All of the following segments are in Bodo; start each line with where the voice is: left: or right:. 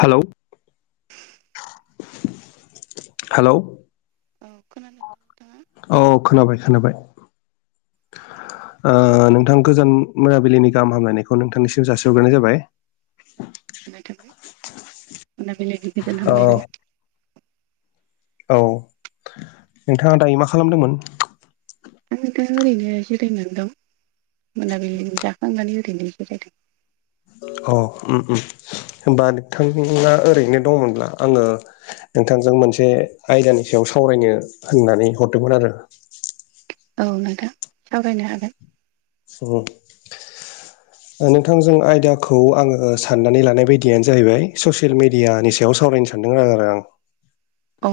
left: हेलौ। हेलौ।
right: औ खोनादों नोंथाङा
left: औ खोनाबाय खोनाबाय। ओ नोंथां गोजोन मोनाबिलिनि गाहाम हामलायनायखौ नोंथांनिसिम जासिहरग्रोनाय जाबाय।
right: [unintelligible] मोनाब्लिनि गोजोन
left: अ
right: हामब्लायनाय
left: औ नोंथाङा दायो मा खालामदोंमोन?
right: आङोथ' ओरैनो जिरायनानै दं मोनाबिलिनि जाखांनानै ओरैनो जिरायदों।
left: अ' उम उम होमबा नोंथांङा ओरैनो दंमोनब्ला आङो नोंथांजों मोनसे आयदानि सायाव सावरायनो होननानै हरदोंमोन आरो।
right: औ नोंथां सावरायनो हागोन।
left: [unintelligible] नोंथांजों आयदाखौ आङो साननानै लानाय बायदियानो जाहैबाय ससियेल मिडियानि सायाव सावरायनोसै। [unintelligible]
right: औ।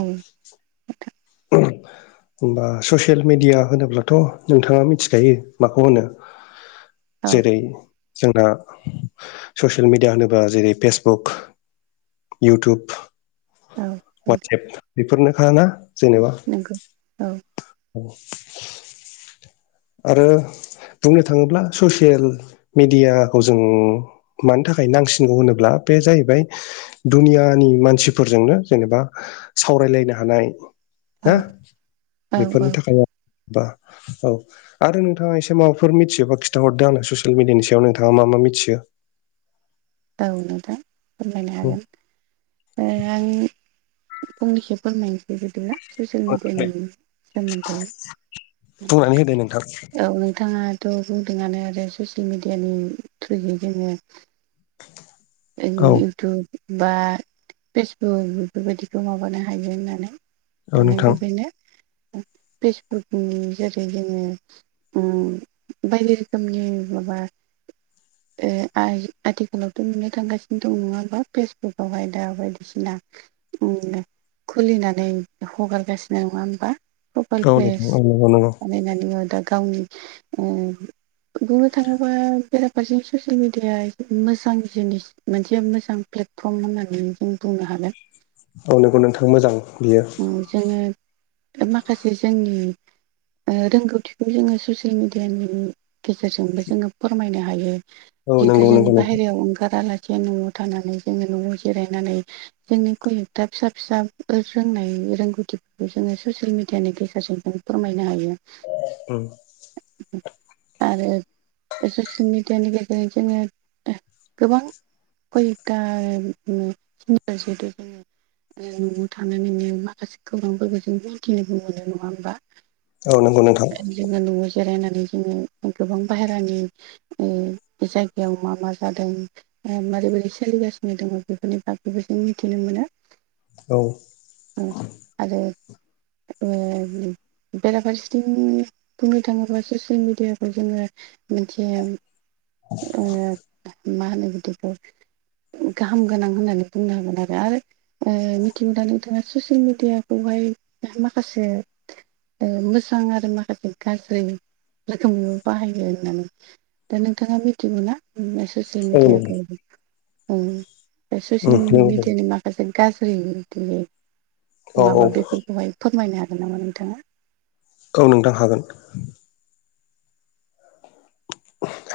left: [inaudible] होमबा ससियेल मिडिया होनोब्लाथ' नोंथाङा मिथिखायो माखौ होनो? जेरै
right: औ
left: जोंना ससियेल मिडिया होनोबा जेरै फेसबुक इउटुब
right: औ
left: वाटसएप बेफोरनोखा ना जेनेबा।
right: नंगौ औ।
left: औ। आरो बुंनो थाङोब्ला ससियेल मेडियाखौ जों मानो थाखाय नांसिनगौ होनोब्ला बे जाहैबाय दुनियानि मानसिफोरजोंनो जेनेबा सावरायलायनो हानाय।
right: औ
left: हो
right: औ औ
left: बेफोरनि थाखाय बा औ। आरो नोंथाङा एसे माबाफोर मिथियोबा खिथाहरदो आंनो ससियेल मिडियानि सायाव नोंथाङा मा मा मिथियो।
right: औ नोंथां फोरमायनो हागोन ओ आं फंनैसो फोरमायनोसै [unintelligible] ससियेल मिडियानि सोमोन्थै
left: बुंनानै होदो नोंथां
right: औ नोंथाङा थ' बुंदोंआनो आरो ससियेल मिडियानि थ्रुयै जोङो
left: औ
right: इउटुब बा फेसबुक बेबायदिखौ माबानो हायो होननानै
left: औ
right: दा
left: नोंथां
right: नोंगौ बेनो। फेसबुकनि जेरै जोङो। उम बायदि रोखोमनि माबा ओ आइ आथिखालावथ' नुनो थांगासिनो दं नङाबा फेसबुकआवहाय दा बायदिसिना उम दे खुलिनानै हगारगासिनो नङा होमबा? प्रपाइल
left: औ नोंथां
right: पेस
left: औ नंगौ नंगौ
right: बानायनानै दा गावनि ओ बुंनो थाङोबा बेराफारसे ससियेल मिडिया मोजां जिनिस मोनसे मोजां पेल्दफ्रम होननानै बुं बुंनो हागोन
left: औ नोंगौ नोंथां मोजां बियो
right: उम जोङो माखासे जोंनि ओ रोंगौथिखौ जोङो ससियेल मिडियानि गेजेरजोंबो जोङो फोरमायनो हायो
left: औ
right: खिन्थु
left: नंगौ
right: जों
left: नंगौ नोंथां
right: बाहेरायाव ओंखाराला जे न'आव थानानै जोङो न'आव जिरायनानै जोंनि खम एकथा फिसा फिसा रोंनाय रोंगौथिफोरखौ जोङो ससियेल मिडियानि गेजेरजों जों फोरमायनो हायो।
left: उम
right: आरो ससियेल मिडियानि गेजेरजों जोङो गोबां कयता [unintelligible] थानानैनो माखासे खौरांफोरखौ जों मिथिनोबो मोनो नङा होमबा!
left: औ नंगौ नोंथां।
right: जोङो न'आव जिरायनानै जोङो गोबां बायहेरानि ओ जायगायाव मा मा जादों ओ मारै मारै सोलिगासिनो दङ बेफोरनि बागैबो जों मिथिनो मोनो
left: औ
right: उम आरो ओ [unintelligible] बेराफारसेथिं बुंनो थाङोब्ला ससियेल मिडियाखौ जोङो मोनसे ओ मा होनो बिदिखौ गाहाम गोनां होननानै बुंनो हागोन आरो। आरो ओ दाना ससियेल मिडियाखौहाय माखासे ओ मोजां आरो माखासे गाज्रि रोखोमनिबो बाहायो होननानै दा नोंथाङा मिथिगौना ससियेल
left: औ नंगौ
right: मिडियाखौ ओं
left: उम
right: ससियेल
left: नंगौ
right: मिडियानि माखासे गाज्रि [unintelligible]
left: औ औ
right: माबा बेफोरखौहाय फोरमायनो हागोन नामा नोंथाङा?
left: औ नोंथां हागोन।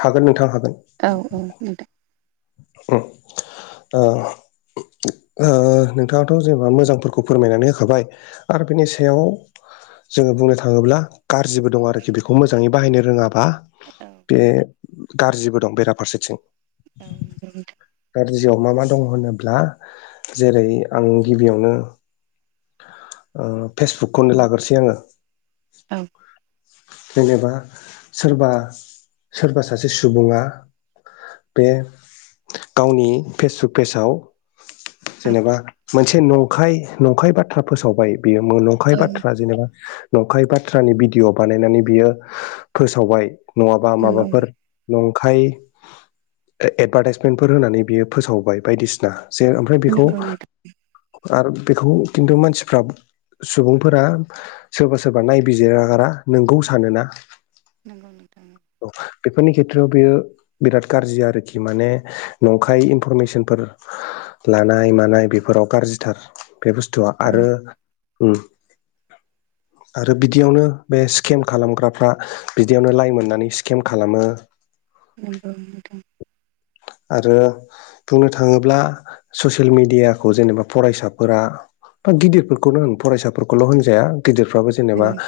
left: हागोन नोंथां हागोन।
right: औ औ नोंथां।
left: उम ओ ओ नोंथाङाथ' जेनेबा मोजांफोरखौ फोरमायनानै होखाबाय आरो बिनि सायाव जोङो बुंनो थाङोब्ला गाज्रिबो दङ आरोखि बेखौ मोजाङै बाहायनो रोङा बा
right: औ
left: बे गाज्रिबो दं बेराफारसेथिं।
right: [unintelligible]
left: गाज्रिआव मा मा दं होनोब्ला जेरै आं गिबियावनो ओ फेसबुकखौनो लाग्रोसै आङो
right: औ
left: जेनेबा सोरबा सोरबा सासे सुबुङा बे गावनि फेसबुक पेजआव जेनेबा मोनसे नंखाय नंखाय बाथ्रा फोसावबाय बियो माब्लाबा नंखाय
right: औ
left: बाथ्रा जेनेबा नंखाय बाथ्रानि भिडिअ' बानायनानै बियो फोसावबाय नङाबा
right: नंगौ
left: माबाफोर नंखाय एदभारटाइसमेन्टफोर होनानै बियो फोसावबाय बायदिसिना जे ओमफ्राय बेखौ
right: नंगौ नोंथां
left: आरो बेखौ खिन्थु मानसिफ्रा सुबुंफोरा सोरबा सोरबा नायबिजिरागारा नोंगौ सानोना
right: नंगौ नोंथां
left: औ बेफोरनि खेथ्रआव बेयो बिराद गाज्रि आरोखि माने नंखाय इनफरमेसन फोर लानाय मानाय बेफोराव गाज्रि थार बे बुस्थुआ
right: औ
left: आरो ओ आरो बिदियावनो बे स्केम खालामग्राफोरा बिदियावनो लाय मोननानै स्केम खालामो
right: नंगौ नोंथां
left: आरो बुंनो थाङोब्ला ससियेल मेडियाखौ जेनेबा फरायसाफोरा बा गिदिरफोरखौनो होन फरायसाफोरखौल' होनजाया गिदिरफ्राबो जेनेबा
right: नंगौ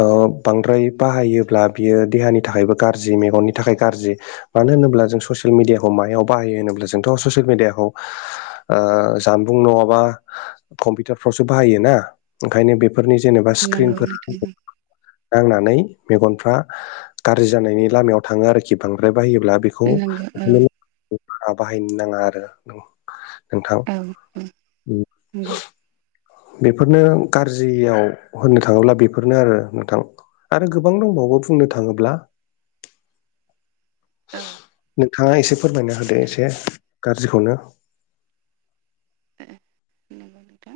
left: ओ बांद्राय बाहायोब्ला बियो देहानि थाखायबो गाज्रि मेगननि थाखाय गाज्रि मानो होनोब्ला जों ससियेल मिडियाखौ मायाव बाहायो होनोब्ला जोंथ' ससियेल मिडियाखौ ओ जानबुं नङाबा कम्पिउटार फोरावसो बाहायोना ओंखायनो बे फोरनि जेनेबा
right: नंगौ
left: स्क्रिनफोर
right: नोंथां
left: नांनानै मेगनफ्रा गाज्रि जानायनि लामायाव थाङो आरोखि बांद्राय बाहायोब्ला बे बेखौ
right: नंगौ औ
left: बारा बाहायनो नाङा आरो ओ नोंथां
right: ओ औ नंगौ
left: बेफोरनो गाज्रियाव होननो थाङोब्ला बेफोरनो आरो नोंथां आरो गोबां दंबावो बुंनो थाङोब्ला
right: औ
left: नोंथाङा एसे फोरमायना होदो एसे गाज्रिखौनो
right: औ नंगौ नोंथां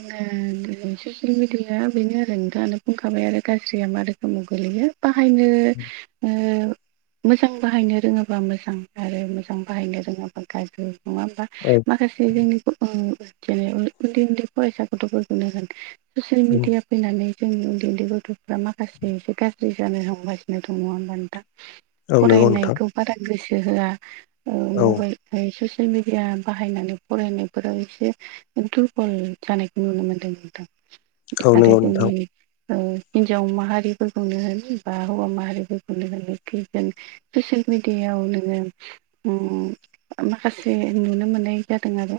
right: जोङो दिनै ससियेल मिडियाया बेनो आरो नोंथाङानो बुंखाबाय आरो गाज्रिया मा रोखोमाव गोलैयो बाहायनो ओ मोजां बाहायनो रोङोबा मोजां आरो मोजां बाहायनो रोङाबा गाज्रि नङा होमबा
left: औ
right: माखासे जे जों ओ जेन' उन्दै उन्दै फरायसा गथ'फोरखौनो होन ससियेल मिडिया फैनानै जोंनि उन्दै उन्दै गथ'फ्रा माखासे एसे गाज्रि जानो हमगासिनो दङ नङा होमबा नोंथां
left: लांदां
right: फरायनायखौ बारा गोसो होआ ओ
left: औ
right: मबाइल ओमफाय ससियेल मिडिया बाहायनानै फरायनायफोराव एसे दुरबल जानायखौ नुनो मोनदों नोंथां
left: औ
right: आरो
left: नंगौ
right: जोंनि
left: नोंथां
right: ओ हिन्जाव माहारिफोरखौनो होन बा हौवा माहारिफोरखौनो होन एखे जोंनि ससियेल मिेडियायाव नोङो ओम माखासे नुनो मोनै जादों आरो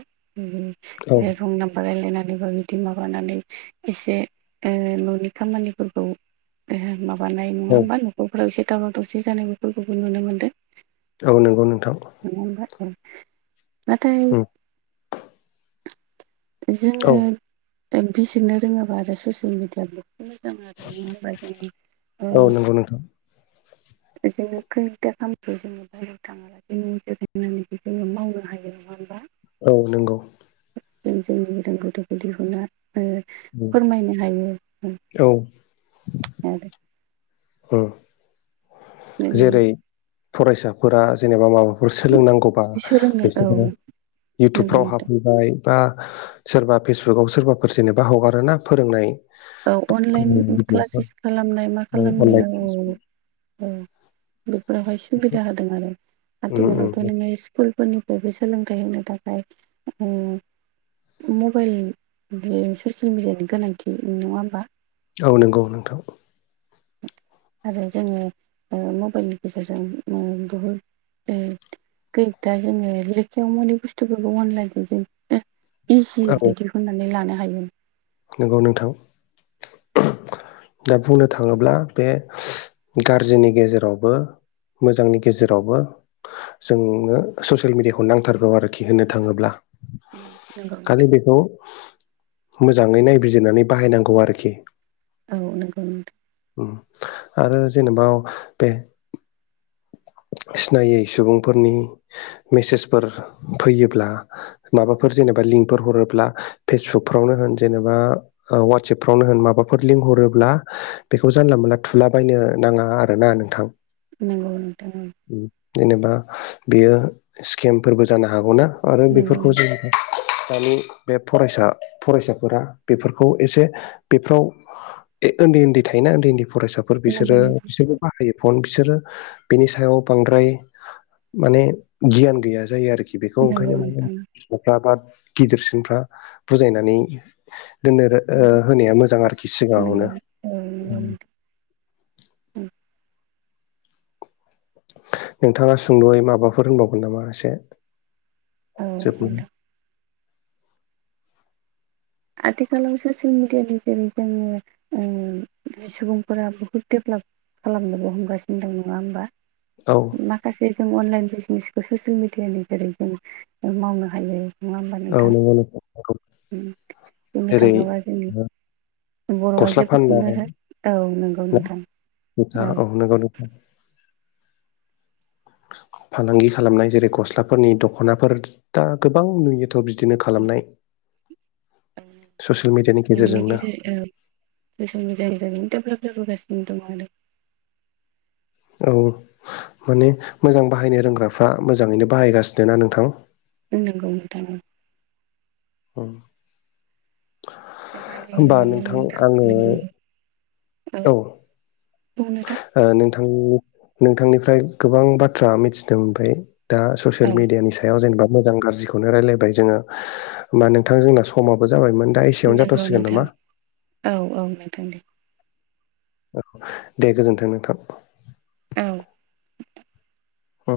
left: औ
right: ओ रं नाम्बार रायलायनानै बा बिदि माबानानै एसे ओ न'नि खामानि फोरखौ ओहो माबानाय नङा
left: औ
right: होमबा न'खरफोराव एसे दावराव दावसि जानाय बेफोरखौबो नुनो मोनदों।
left: औ नंगौ नोंथां।
right: नगौ नोंथां ओं नाथाय
left: औ
right: जोङो बिसिरनो रोङोबा आरो ससियेल मिडियाखौ मोजां आरो [unintelligible] ओ
left: औ नंगौ नोंथां।
right: जोङो खैथा खामखौ जोङो बे नोंथाङाव [unintelligible] जोङो मावनो हायो नङा होमबा?
left: औ नंगौ।
right: जों जोंनि रोंगौथि खौ दिहुना ओ फोरमायनो हायो।
left: औ।
right: [unintelligible]
left: ओं। जेरै फरायसाफोरा जेनेबा माबा फोर सोलोंनांगौबा
right: सोलोंनो औ
left: बिसोरो
right: नंगौ
left: इउटुबफ्राव
right: नोंथां
left: हाब ओमफाय बा सोरबा फेसबुकाव सोरबाफोर जेनेबा हगारोना फोरोंनाय
right: औ
left: फोरोंनाय
right: अनलाइन
left: भिडिअफोर
right: क्लासेस खालामनाय मा
left: औ
right: खालामनाय
left: अनलाइन
right: औ
left: क्लास
right: औ औ बेफोरावहाय सुबिदा होदों आरो
left: उम
right: आथिखालावथ'
left: उम
right: नोङो स्कुलफोरनिफ्रायबो सोलोंथाइ होनो थाखाय ओ मबाइल बे ससियेल मिडियानि गोनांथि नङा होमबा?
left: औ नंगौ नोंथां।
right: आरो जोङो ओ मबाइलनि गेजेरजों ओ बहुद ओ खैएकथा‌ जोङो लेखायाव मोनि बुस्थुफोरखो अनलाइनजों जों
left: औ
right: इजियैनो दिहुननानै लानो हायो
left: नंगौ नोंथां। दा बुंनो थाङोब्ला बे गाज्रिनि गेजेरावबो मोजांनि गेजेरावबो जोंनो ससियेल मिडियाखौ नांथारगौ आरो खि होनो थाङोब्ला
right: नंगौ
left: खालि
right: नोंथां
left: बेखौ जाङै नायबिजिरनानै बाहायनांगौ आरोखि
right: औ नंगौ नोंथां।
left: ओम आरो जेनेबा बे सिनायै सुबुंफोरनि मेसेजफोर फैयोब्ला माबाफोर जेनेबा लिंकफोर हरोब्ला फेसबुकफोरावनो होन जेनेबा ओ वाटसएपफ्रावनो होन माबाफोर लिंक हरोब्ला बेखौ जानला मोनला थुलाबायनो नाङा आरोना नोंथां
right: नंगौ नोंथां ओं।
left: ओम जेनेबा बेयो स्केमफोरबो जानो हागौना आरो
right: नंगौ
left: बेफोरखौ जों
right: नोंथां
left: [unintelligible] दानि बे फरायसा फरायसा फोरा बेफोरखौ एसे बेफ्राव ओन्दै-ओन्दै थायोना ओन्दै-ओन्दै फरायसा फोर बिसोरो
right: नंगौ
left: बिसोरबो बाहायो फन बिसोरो बिनि सायाव बांद्राय माने गियान गैया जायो आरोखि बेखौ
right: नोंथां नंगौ
left: ओंखायनो
right: नोंथां नंगौ
left: फिफाफ्रा बा गिदिरसिनफ्रा बुजायनानै दोननोरो ओ होनाया मोजां आरोखि
right: औ नंगौ
left: सिगाङावनो
right: नोंथां
left: नोंथाङा सुंद'यै माबाफोर होनबावगोन नामा एसे?
right: ओ
left: जोब
right: नोंथां आथिखालाव ससियेल मिडियानि जेरै जोङो ओ सुबुंफोरा बहुद डेभलप खालामनोबो हमगासिनो दं नङा होमबा?
left: औ।
right: माखासे जों अनलाइन बिजनेसखौ ससियेल मिडियानि जेरै जों मावनो हायो। नङा होमबा
left: औ
right: नोंथां?
left: नंगौ नोंथां
right: ओम बुंनो
left: जेरै
right: थाङोबा जोंनि बर'
left: गस्ला
right: आइजोफोरखौनो
left: फाननाय
right: औ नंगौ नोंथां औ
left: [unintelligible] [inaudible] फालांगि खालामनाय जेरै गस्लाफोरनि दख'नाफोर दा गोबां नुयोथ' बि बिदिनो खालामनाय।
right: [unintelligible]
left: ससियेल मिडियानि
right: ओ
left: गेजेरजोंनो
right: [unintelligible] डेभेलप जाबोगासिनो दं आरो।
left: औ माने मोजां बाहायनो रोंग्राफ्रा मोजाङैनो बाहायगासिनो ना नोंथां?
right: औ नंगौ नोंथां औ।
left: औ। आङो औ
right: [unintelligible]
left: ओ नोंथां नोंथांनिफ्राइ गोबां बाथ्रा मिथिनो मोनबाय। दा ससियेल
right: औ
left: मिडियानि सा याव जेनबा मोजां गाज्रिखौनो रायलायबाय जोङो होमबा नोंथां जोंना समाबो जाबायमोन दा एसेयावनो
right: नंगौ
left: जाथ'सिगोन
right: नोंथां
left: नामा
right: औ औ नोंथां दे।
left: औ दे गोजोन्थों नोंथां।
right: औ।
left: ओ।